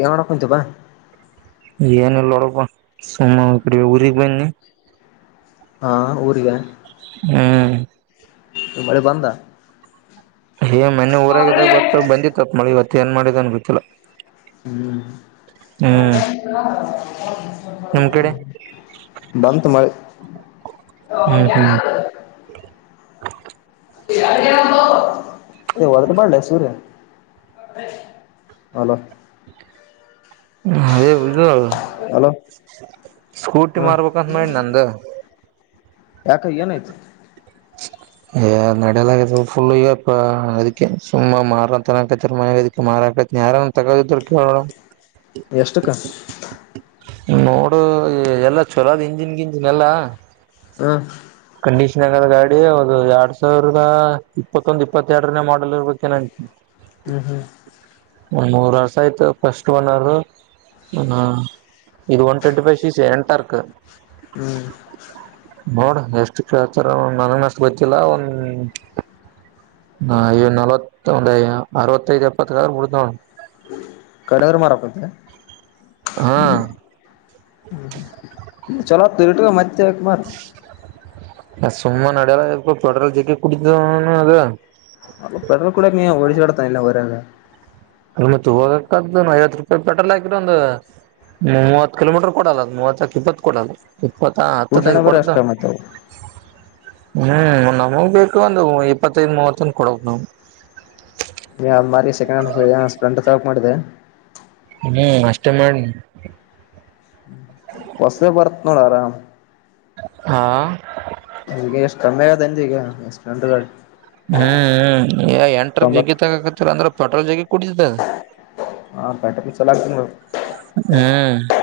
ಯಾವಣ ಕುಂತು ಬಾ [unintelligible] ಏನಲ್ಲ ನೋಡಬ ಸುಮ್ಮ್ ಕ ಊರಿಗ್ ಬನ್ನಿ [unintelligible] ಹಾ ಊರಿಗ [unintelligible] ಹ್ಮ್ [unintelligible] ಬಳೆ ಬಧ ಆ - [unintelligible] ಹೇ ಮೊನೆ ಊರಾಗದಾಗ ಬತ್ತ ಬಂದಿತ್ ಮಳಿ ಇ [unintelligible] ಮತ್ತೇಏನು ಮಾಡಿದೆ ಅನ್ ಗೊತ್ತಿಲ್ಲ [unintelligible] ಹ್ಮ್ [unintelligible] ಹ್ಮ್ ಹೌ ನಿಮ್ ಕಡೆ [unintelligible] ಬಂತ ಮ [unintelligible] ಹ್ಮ್ ಹ್ಮ್ ಹದ್ರ ಮಾಡಲ ಸೂರ ಅಲೋ [unintelligible] ಹದ ಬ [unintelligible] ಹಲೋ ಸ್ಕೂಟಿ ಹಾ ಮಾರ್ಬೇಕಂತ ಮಾಡಿ ನಂದು [unintelligible] ಯಾಕ ಏನಾಯ್ತು [unintelligible] ನಡಲಾಗ ಫುಲ್ ಈ ಅದಕ್ಕೆ ಸುಮ್ಮ ಮಾರ ತಕ ಮನ್ ಅದಕ್ಕೆ ಮಾರಾಕ ಯಾರನ್ನ ತಗಳರಿಧ್ರ ಕೇಳೂ [unintelligible] ಎಷ್ಟುಕ್ಕ [unintelligible] ನೋಡು ಎಲ್ಲಾ ಚಲೋದ್ ಇಂಜಿನ್ ಗಿಂಜಿನ್ ಎಲ್ಲಾ [unintelligible] ಹ [unintelligible] ಕಂಡೀಷನ್ ಗಾಡಿ ಹೌದು ಎರಡ್ ಸಾವಿರದ ಇಪ್ಪತ್ತೊಂದು ಇಪ್ಪತ್ತೆರನೇ ಮಾಡಲ್ ಇರ್ಬೇಕೆ ನ [unintelligible] ಹ್ಮ್ ಹ್ಮ್ ಒ ಮೂರ್ ವರ್ಷ ಆಯ್ತು ಫಸ್ಟ್ ಒನ್ ಅವರ್ ಹ ಇದು ಒನ್ ಟ್ವೆಂಟಿ ಫೈವ ಸೀಸ್ ಎಂಟರ್ಕ್ [unintelligible] ಹ್ಮ್ [unintelligible] ನೋಡ್ ಎಷ್ಟು ಪ್ರ [unintelligible] ರ ನನಗ ಅಷ್ಟು ಗೊತ್ತಿಲ್ಲ ಒಂದ್ ನವತ್ತ ಒಂದು ಅರವತ್ತೈದುಎಪ್ಪತ್ತ ಬಿಡತ ನೋ [unintelligible] ಕರರ್ ಮರಕ್ಕತ್ತ [unintelligible] ಹಾ ಹ ಚಲೋತ್ತುರಿಟ ಮತ್ತ ಯಾಕ ಮಾರ್ಥಿ [unintelligible] ಸುಮ್ಮನೆ ನಡಲ್ಲ ಇ ಚೋಟ್ರ ಜಕ್ಕೆ ಕುಡಿದಅವನೌನ ಅದ [unintelligible] ಅ ಪೆಡಲ್ ಕೂಡ ಓಳ ಕಡತಾನಲ್ಲ ರಂಗ [unintelligible] ಅ ಮತ್ ಹೋಗಕ್ಕದ ಐವತ್ತು ರೂಪಾಯಿ [unintelligible] ಪೆಟ್ರೋಲ್ ಹಾಕಿದ್ರೆ ಒಂದು ಮೂವತ್ತು ಕಿಲೋಮೀಟರ್ ಕೊಡಲ್ಲ ಅ ಮೂವತ್ತಕ ಇಪ್ಪತ್ತು ಕೊಡಲ್ಲ [unintelligible] ಇಪ್ಪತ್ತಾ ಸ್ಕೂಟಿ ಅಣ್ಣ ಹತ್ತುದನೈದು ಬರ ಕೊಡ್ದ ಅಷ್ಟ ಮತ್ತವು [unintelligible] ಹ್ಮ್ ನಮಗ್ ಬೇಕು ಒಂದು ಇಪ್ಪತ್ತೈದ ಮೂವತ್ತಂದ ಕೊಡಕ್ ನಾವ್ [unintelligible] ನೀ ಅ ಮಾರಿ ಸೆಕೆಂಡ್ ಸ್ಪಂಟ್ ತಗಕ್ಬೇಕಂತ ಮಾಡಿದೆ [unintelligible] ಹ್ಮ್ ಅಷ್ಟೇ ಮಾಡಿನಿ ಹೊಸದೆ ಬರತ್ ನೋಡ ಆರಾ ಹಾ ಈಗ ಎಷ್ಟು ಕಮ್ಮಿ ಆಗದನ್ ಈಗ ಎಷ್ಟು ಗಂ ಹ್ಮ್್ಮ್ ಎಂಟ ಜಿಗ್ಗಿ ತಗಕತಿ ಅಂದ್ರ ಹಟಲ್ಗೆ ಕುಡತ ಹ ಪೆಟ್ರೋಲ್ ಚಲ ಆಗ್ತ ನೋಡ ಹ್ಮ್ ಹ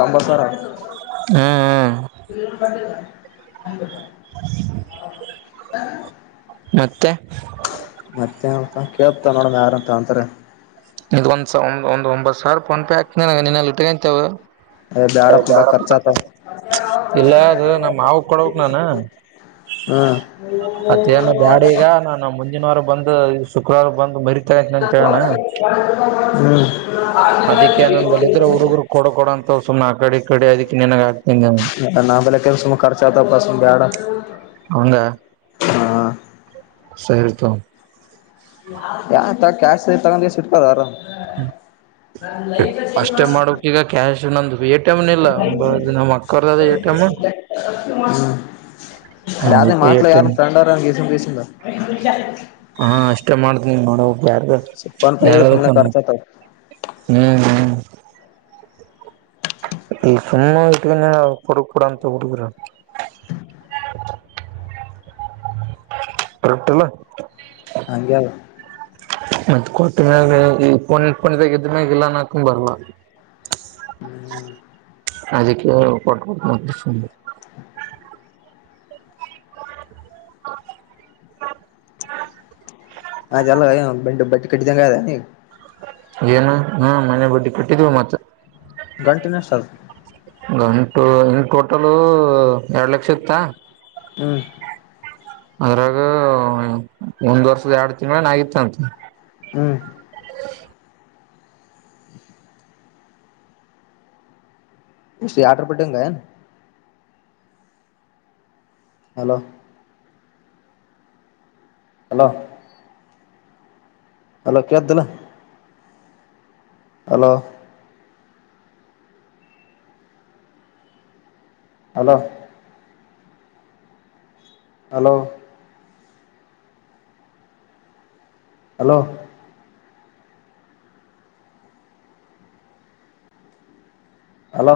ಕಂಬಸರ ಹ್ಮ್ ಇ ಬಟ್ಟ ಹ ಹ ಮತ್ತೆ ಹಾಂ ಕೇಳ್ತಾ ನೋಡಣ ಯಾರ ಅಂತ ಅಂತಾರೆ ಇ ಒಂದ ಒ ಒಂದ ಒಂಬತ್ ಸಾವಿ ಪೂನ ಪೇ ಹಾಕ್ನ ನಿನ್ನ ಇಟ್ಕಂತೇವೆ ಏ ಬ್ಯಾಡಪ್ಪ ಬ ಖರ್ಚಾತವ ಇಲ್ಲ ಅದು ನ ಮಾವಗ ಕೊಡಕ್ ನಾನು ಹ್ಮ್ ಮತ್ತೇನ ಬ್ಯಾಡ ಈಗ ನಾನು ಮುಂದಿನವಾರ ಬಂದು ಶುಕ್ರಾರ ಬಂದು ಮರಿ ಂತವನಾ ಹ್ಮ್ ನನ್ ಬಲ್ಲಿ ಇದ್ರ ಹುಡುಗರು ಕೊಡ ಕೊಡ ಅಂತ ಸುಮ್ನೆ ಆ ಕಡೆ ಈ ಕಡೆ ಅದಕ್ಕೆ ನಿನಗ ಹಾಕ್ತೀನಿ ನ ನಾ ಬೆಲೆ ಕೆಸಖರ್ಚ ಆತ ಬಾಸ ಬ್ಯಾಡ ಹೌಂದ ಹಾ ಸರಿತೂ ಯಾ ತ ಕ್ಯಾಶ ತಗೊಂಡ ಸಿಟ್ಕದಾರ ಅಷ್ಟೇ ಮಾಡೋಕ್ ಈಗ ಕ್ಯಾಶ್ ನಂದು ಎಟಿ ಎಮ್ ಇಲ್ಲ ನಮ್ಮ್ ಅಕ್ಕರ್ದ ಎಟಿಎಮ ಯಾರು ಮಾಟ್ಲ ಯಾರು ಫ್ರೆಂಡಾರಸ ಬಸಿಲ್ಲ ನೋಡ ಯಾರ್ದ ಯಾರಾಗತ್ತಾ ಹ್ಮ್ ಖರ್ಚತಾವ ಹ್ಮ್ ಈ ಸುಮ್ಮ ವಟ್ಟ ನಾ ಕೊಡಕೂಡಂತ ಕುಡುರ ಟ್ರಿಫ್ಟಲ್ಲ ಹಾಗಗೆ ಮತ್ತತ್ ಕೊಟ್ಟ ಮ್ಯಾಗ ಪ ಪದಾಗ ಇದದ್ಮ್ಯಾಗ ಇಲ್ಲಾನ ಅಕೊಂಡ್ ಬರ್ವ ಹ್ಮ್ ಅದಕ್ಕೆ ಕೊಟ್ಟ ಕೊಡ್ ಹ ಚಲ್ಲ ಬ ಬಟ್ಟ ಕಟ್ಟಿದಂಗ ಅದ ನೀ ಏನು ಹಾ ಮನೆ ಬಡ್ಡಿ ಕಟ್ಟಿದ್ವಿ ಮತ್ತ ಗಂಟಿನ ಸರ್ ಗಂಟು ಇನ್ ಟೋಟಲ್ ಎರಡ್ ಲಕ್ಷ ಇತ್ತಾ ಹ್ಮ್ ಅದ್ರಾಗ ಒಂದ್ ವರ್ಷದ ಎರಡ್ ತಿಂಗಳನ ಆಗಿತ್ತು ಅಂತ ಹ್ಮ [inaudible] ಎಷ್ಟು ಎರಡರ ಬಡ್ಡಿ ಅಂಗೆನ್ ಹಲೋ ಹಲೋ ಅಲೋ ಕೇಳತಾದ ಇಲ್ಲು hello hello hello hello hello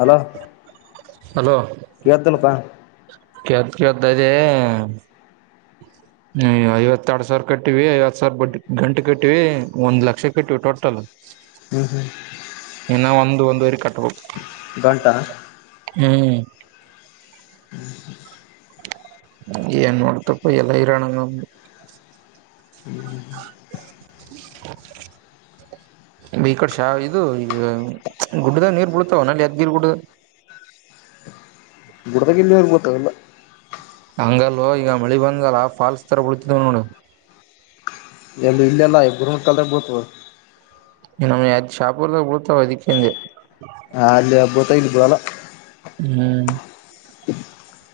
hello hello ಕೇಳತಾದ ಇಲ್ಲು ಪಾ ಕೇಳತಾದ ಕೇಳತಾದ ಅದೇ ಐವತ್ತ ಎರಡ್ ಸಾವಿರ ಕಟ್ಟಿವ ಐವತ್ ಸಾವಿರ ಬ ಗಂಟೆ ಕಟ್ಟಿವ ಒಂದ್ ಲಕ್ಷ ಕಟ್ಟಿವವಿ ಟೋಟಲ್ ಹ್ಮ ಹಾ ಇನ ಒಂದು ಒಂದು ಕಟ್ಟ ಘಂಟಾ ಹ್ಮ್ ಹ್ಮ ನೋಡತೆಪಿ ಎಲ್ಲ ಹೈರಾಣ ಹ್ಮ ಮ ಈ ಕಡೆ ಶಾ ಇದು ಈ ಗುಡ್ಡದಾಗ ನೀರ್ ಬಿಡತಾವ ನಲ್ಲಿ ಯಾದಗಿರಿ ಗುಡ್ಡದ ಗುಡ್ಡದಾಗ ಯಲ್ಲಿ ನೀರು ಬಿಳತವ ಗೊತ್ತಿಲ್ಲ ಹಂಗಲ್ಲ ಈಗ ಮಳಿ ಬಂದಲ್ಲ ಫಾಲ್ಸ್ ಥರ ಬೀಳತಿದ್ದವು ನೋಡು ಎಲ್ಲಿ ಇಲ್ಲೆಲ್ಲ ಗುರುಮಠಕಲ್ ದಾಗ ಬಿಳತವ್ ನಮ್ ಯದ್ ಶಾಪುರ್ದಾಗ ಬಿಳತವ ಅದ್ಕೆ ಅಂದೆ ಹಾ ಅಲ್ಲಿ ಹಬ್ಬ ಇಲ್ಲಿ ಬಿಳಲ್ ಹ್ಮ್ [inaudible]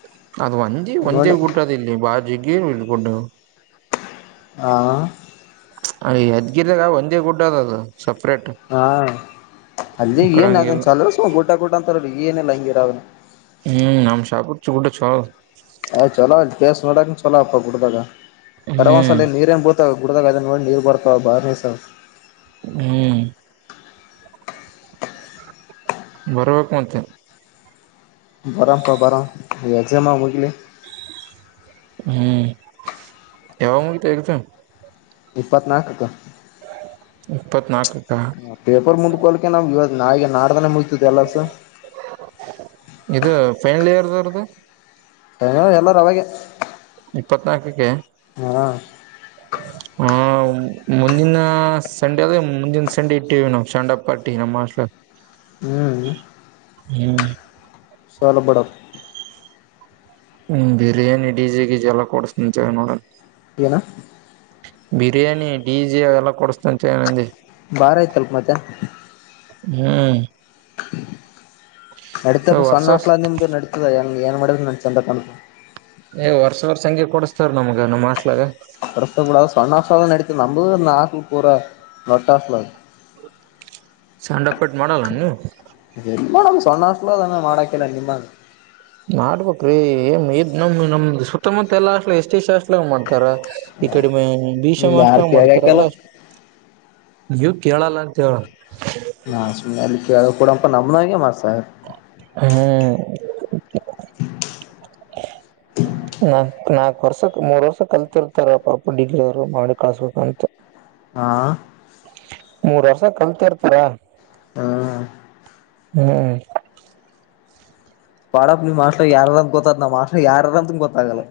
ಅದು ಒಂದೇ ನೋಡ ಒಂದೇ ಗುಡ್ಡ ಆದ ಇಲ್ಲಿ ಬಾರಿ ಜಗ್ಗಿ ಅದಾವ ಗುಡ್ಡಗಳು ಹ ಆ ಯಾದಗಿರಿಯಾಗ ಒಂದೇ ಗುಡ್ಡ ಅದದು ಹಾ ಅಲ್ಲಿ ಈ ಕಡೆ ಏನ್ ಅನ್ ಹಂಗಿಲ್ಲ ಚಲ ಸ ಊಟ ಗೂಟ ಅಂತೀ ಏನ ಲ ಹಂಗರ ಅವನು ಹ್ಮ್ ನಮ್ಮ ಶಹಾಪುರ ಗುಡ್ಡ ಚೊಲೋ ಆದ ಆ ಚಲೋ ಕೇಸ್ ಮಾಡೋಕ ಚಲೋ ಅಪ್ಪ ಕೊಡದಾಗ ಹ್ಮ್ ಕರವಸಾಲೆ ನೀರ ಎಂಬತ್ತು ಗುಡ್ಡದಾಗ ಅದ ನೋಡಿ ನೀರ್ ಬರ್ತಾವ ಬಾರ್ಸ ಹ್ಮ್ ಬರ್ಬೇಕ ಮತ್ತೆ ಬಾರಾಪ್ಪ ಬಾರೋ ಈ ಎಕ್ಜಾಮಕವು ಮುಗಿಲಿ ಹ್ಮ್ ಯಾವಾಗ ಮುಗಿತಾವ್ ಎಕ್ಸಾಮ್ ಇಪ್ಪತ್ನಾಲ್ಕಕ ಇಪ್ಪತ್ತ್ನಾಲ್ಕು. ಪೇಪರ್ ಮುಂದು ಹಗೋಲಿಕೆ ನಾವು ಇವಾಗ ನಾಲಿಗೆ ನಾಡ್ದಾನೆ ಮುಗ್ತದೆ ಎಲ್ಲ ಸ ಇದು [unintelligible] ಎಲ್ಲರ ಅವಾಗೆ, ಇಪ್ಪತ್ನಾಲ್ಕಕ್ಕೆ? ಹಾ ಹ ಮುಂದಿನ ಸಂಡೆ ಅದ್ ಮುಂದಿನ ಸಂಡೆ ಇಟ್ಟೀವಿ ನಾವು ಸ್ಯಾಂಡಪ್ಪ ಪಾರ್ಟಿ ನಮ್ಮ ಹಾಸ್ಟೆಲ್ ಗ. ಹ್ಮ್ ಹ್ಮ್ ಸಲ್ ಬಡಪಾ ಹ್ಮ್ ಬಿರಿಯಾನಿ ಡಿಜೆ ಗೀಜೆ ಎಲ್ಲಾ ಕೊಡ್ಸ್ತಂತ್ ಹೇಳ್ಯನ್ ವಾರ್ಡನ್. ಏನಾ ಬಿರಿಯಾನಿ ಡಿಜೆ ಅವೆಲ್ಲಾ ಕೊಡಸ್ತಾನ್ನಂದೇ ಬಾರ ಆಯ್ತುತಲ್ಪ ಮತ್ತೆ. ಹ್ಮ್ [unintelligible] ನಡಿತಪ್ಪ ವರ್ಷ ಸಣ್ಣ ವರ್ಷ ಹಾಸ್ಟಲ್ ಆದ ನಿಮ್ದು ನಡಿತದ ಏನ್ ಮಾಡಿದ ನನ್ ಚಂದ ಕಾಣುತ್ತದೆ. ಏ ವರ್ಷ ವರ್ಷ ಹಂಗೆ ಕೊಡ್ಸ್ತಾರ್ ನಮಗ ನಮ್ಮ ಹಾಸ್ಟಲ್ [unintelligible] ನಾಡಿತಾದ ನಂಬುದು ನ ಹಾಸ್ಟಲ್ ಪೂರ ದೊಡ್ಡ ಹಾಸ್ಟೆಲ್ ಸೆಂಡಪ್ ಪಾರ್ಟಿ ಮಾಡಲ್ಲ ಏನ್ ನೀವು? ಎಲ್ ಸಣ್ಣ ಹಾಸ್ಟಲ್ ಆದ ಏನ್ ಮಾಡಾಕ್ಕೆಲ್ಲ ನಿಮ್ಮಂಗ್. ಮಾಡಬೇಕ್ರಿ, ಏನು ಇದ ನಮ್ ನಮ್ದ್ ಸುತ್ತಮುತ್ತ ಎಲ್ಲಾ ಹಾಸ್ಟೆಲ್ ಎಲ್ಲ ಎಸ್ಸಿ ಎಸ್ಟಿ ಹಾಸ್ಟಲ್ ಅಲಾಗ ಮಾಡ್ತಾರ ಈ ಕಡೆ ಬಿಶಾಮ್ ಇಲ್ಲಿ ಯಾರು ಹಾಸ್ಟಲ್ ಮಾಡ್ತಾರ ಕೇಳ್ಯಾಕಿಲ್ಲ ಎಲ್ಲ ನೀವು ಕೇಳಲ್ಲ ಅಂತ ಹೇಳ, ನಾ ಸುಮ್ನೆ ಎಲ್ಲಿ ಕೇಳ್ಕೊಡಂ ನಮ್ಮನಗೆ ಮಾ ಸ ಓಕೆ ನಾ ನಾಕ್ ವರ್ಷ ಮೂರ್ ವರ್ಷ ಕಲ್ತಿರ್ತಾರ ಪಾಪ ಡಿಗ್ರಿ ಅವ್ರು ಮಾಡಿ ಕಳ್ಸ್ಬೇಕಂತ. ಹಾ ಮೂರ್ ವರ್ಷ ಕಲ್ತಿರ್ತಾರ. ಹಾ ಹ್ಮ್ ಪಾಡಪ್ಪಾ ನಿಮ್ ಹಾಸ್ಟಲ್ ಯಾರಾರಂತ ಗೊತ್ತಾತ ನಮ್ಮ ಹಾಸ್ಟೆಲ್ ಯಾರಾರ ಅಂತ ಗೊತ್ತಾಗಲ್ಲಾ.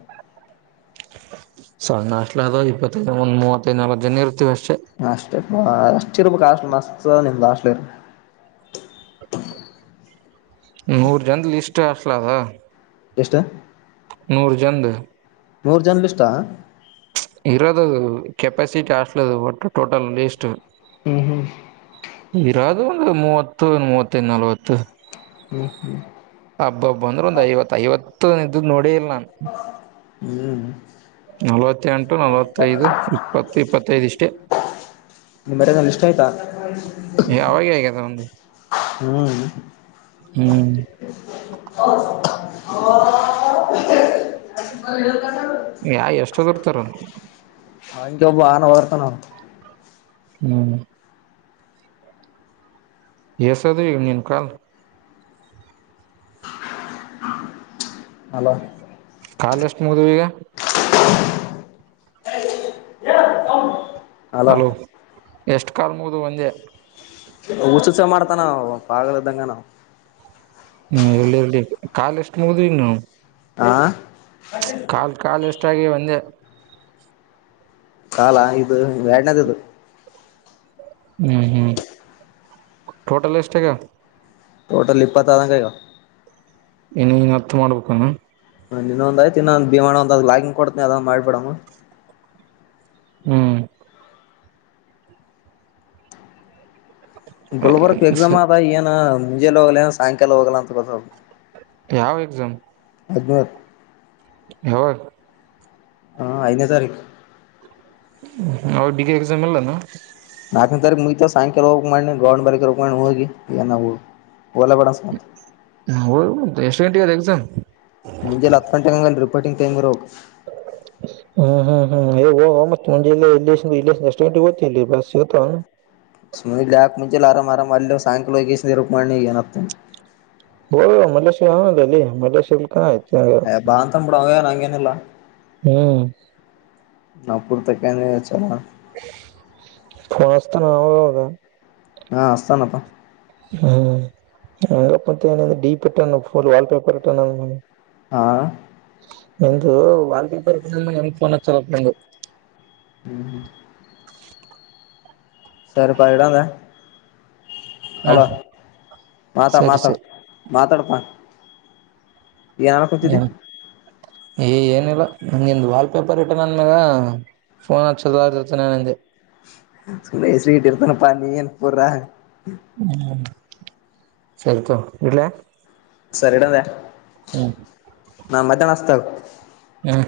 ಸಣ್ಣ ಹಾಸ್ಟಲ್ ಅದ ಇಪ್ಪತ್ತೈ ಒಂದ ಮೂವತ್ತೈ ನಾಲ್ಕು ಜನ ಇರ್ತೀವಿ ಅಷ್ಟ ಹಾಸ್ಟೆಲ್ ಹ ಅಷ್ಟ ಇರ್ಬೇಕಕ್ ಆಾಸ್ಟ್ಲ್ ಮಸ್ತ್ ನಿಮ ಹಾಸ್ಲಿ ಇರ್ [unintelligible] ನೂರು ಜನದ ಲಿಸ್ಟ್ ಅಲ ಅದ ಎಷ್ಟ? ನೂರಜಂದ್ ನೋರ್ ಜನ್ಲಿ ಲಿಸ್ಟ್? ಇರೋದದು ಕೆಪಾಸಿಟಿ ಅಷ್ಟಲದು ಒಟ್ಟು ಟೋಟಲ್ ಲೀಸ್ಟ್ ಹ್ಮ್ ಹ್ಮ್ ಇರಾದು ಒಂದು ಮೂವತ್ತು ಮೂವತ್ತ ನಲ್ವತ್ತು ಹ್ಮ್ ಹ್ಮ್ [unintelligible] ಹಬ್ಬ ಹಬ್ಬ ಅಂದ್ರೆ ಒಂದ ಐವ ಐವತ್ತು ಇದ ನೋಡಿ ಹ್ಮ್ ನಲವತ್ತೆಂಟು ನಲವತ್ತೈದು ಇಪ್ಪತ್ತು ಇಪ್ಪತ್ತೈದುಷ್ಟೇ, ನಿಮ್ ಮರ್ಯಾಗ ಲಿಸ್ಟ್ ಆಯ್ತಾ ಯಾವಾಗ ಹೇಗದ ನಂದು ಹ್ಮ್ ಹ್ಮ್ ಹ ಅ [unintelligible] ಯಾ ಎಷ್ಟ ಓದಿರ್ತಾರ ಅವಗೆ ಒಬ ಆನೆ ವರ್ತನ ಹ್ಮ್ ಎಸದು ನೀನು ಕಾಲ್ ಹಲೋ ಕಾಲ ಎಷ್ಟು ಮುಗದು ಈಗ? ಯನ ಹೌ ಹಲೋ ಎಷ್ಟು ಕಾಲು ಮುಗದು ಅಂದೇ ಉಚುಚ್ಚು ಮಾಡ್ತಾನ ಪಾಗಲ ಇದ್ದಂಗ ಆವಾ ಹ್ಮ ಎಲ್ಲಿರ ಕಾಲ ಎಷ್ಟ ನೋದ ಇನ್ನು? ಹಾ [unintelligible] ಾಗಿೇ ವಂದೆ ಕಾಲ ಇದು ಯಾಡನದ ಇದು ಹ್ಮ್ ಹ್ಮ್ ಟೋಟಲ್ ಎಷ್ಟ ಆಗ್ತಾವ? ಟೋಟಲ್ ಇಪ್ಪತ್ತ ಆದಂಗ ಆಗ್ಯಾವ ಇನನ್ ಅತ್ತ ಮಾಡ್ಬೇಕನು? ಇಧುಒಂಧ ಅಯ್ತು ಬಿ ಬಿಮಾಣ ಒಂದ್ ಲಾಗಿಂಗ ಕೊಡ ತನಿ ಅದ್ ಮಾಡ್ಬಿಡಮ್ಮ್ ಹ್ಮ್ ಗುಲ್ಬರ್ಗ ಎಗ್ಜಾಮ ಆತ ಈಏನ ಸಂಜೆ ಹೋಗಲ್ಲೇನ? ಸಾಯಂಕಾಲ ಹೋಗಲ್ಲ ಅಂತ ಕಸದು ಯಾವ ಎಕ್ಸಾಮ? [unintelligible] ಯಾವಾಗ? ಹಾ ಐದನೇ ತಾರೀಖು. ಅವತ್ತ ಡಿಗ್ರಿ ಎಕ್ಸಾಮ ಇಲ್ಲ ನು? ನಾಕನೆ ತಾರೀಕು ಮುಗಿತ್ವ ಸಾಯಂಕಾಲ ಹೋಗಿ ಮಾಡ ಗೊಂಡ್ ಬಾರಕ ಹೋಗ ಮಾಡಿ ಹೋಗ್ಲ್ಯಾ? ಹ ಎಷ್ಟು ಗಂಟೆಗೆ ಆದ ಎಕ್ಸಾಮ್? ಮುಂಜೆನೇ ಹತ್ತು ಗಂಟೆಗೆ ಪಟಿಂಗಟಂಗ ರೋಗ [unintelligible] ಹ್ಮ್ ಹ್ಮ್ ಹ್ಮ ಇಲ್ಲಿ ಇಂದ ಎಷ್ಟು ಗಂಟೆಗೆ ಹೋಗತ್ತೆ ಸಮ ಯಾಕ್ ಮುಂೆಲ್ಲಿ ಆರಾಮ ಆರಾಮ ಅಲ್ಲಿ ಸಾಯಂಕಾಲ ವಕೇಶ ರರುಕಮಣ್ಣನ ಅತ್ತ ಹೋ ಮಲ್ಲೇಶ್ವರದ ಅಲ್ಲಿ ಮಲ್ಲೇಶ್ವರಿಲಿ ಕ ಆ್ತು [unintelligible] ಹೇ ಬಾ ಅನ್ನತಾನ ಬಿಡು ಅವಯೇನ್ ಇಲ್ಲಾ ಹ್ಮ್ ನಾಾಗ ಪುರ್ತ ಕ ನೀ ಚಲ್ಲ [unintelligible] ಫೋಸ್ತ ನಾದ [unintelligible] ಹಾ ಅಚ್ಚಾತಾನಪ್ಪ ಹ್ಮ್ ವಪೇಪರ್ಟ್ಟ [unintelligible] ಹಾ ಎಂದುಂದು ವಾಕೆ ತರ್ ೋನ ಚಲ ಕೊಡದು [unintelligible] ಹ್ಮ್ ಹ್ಮ [inaudible] ಸರಿ ಪಾ ಇಡಾದ್ಯಾ ಹಾ ಹಲೋ ಮಾತಾ ಸರಿ ಮಾತಾಡ್ ಸರಿ ಮಾತಾಡ್ಪ ಏನು ಏನಿಲ್ಲ ನಂ ನಿಂದು ವಾಲ್ಪೇಪರ್ ರಿಟರ್ನ್ ಅಂದಮ್ಯಾಗ ಫೋನ್ ಹ ಚದರ್ತನೆಗೆ [unintelligible] ಸ ಸ್ವೀಟ್ರ್ತನಪ್ಪ ನೀ ಅನ್ಬ್ರಾ [unintelligible] ಹ್ಮ್ [unintelligible] ಸರಿ ತಗೋ ಇಡಲ್ಯ ಸರಿ ಇಡಾದಿ ನಾ ಮಧ್ಯಾನ ಹಚ್ಚಾತಿನಿ ತಗೋ ಹ್ಮ್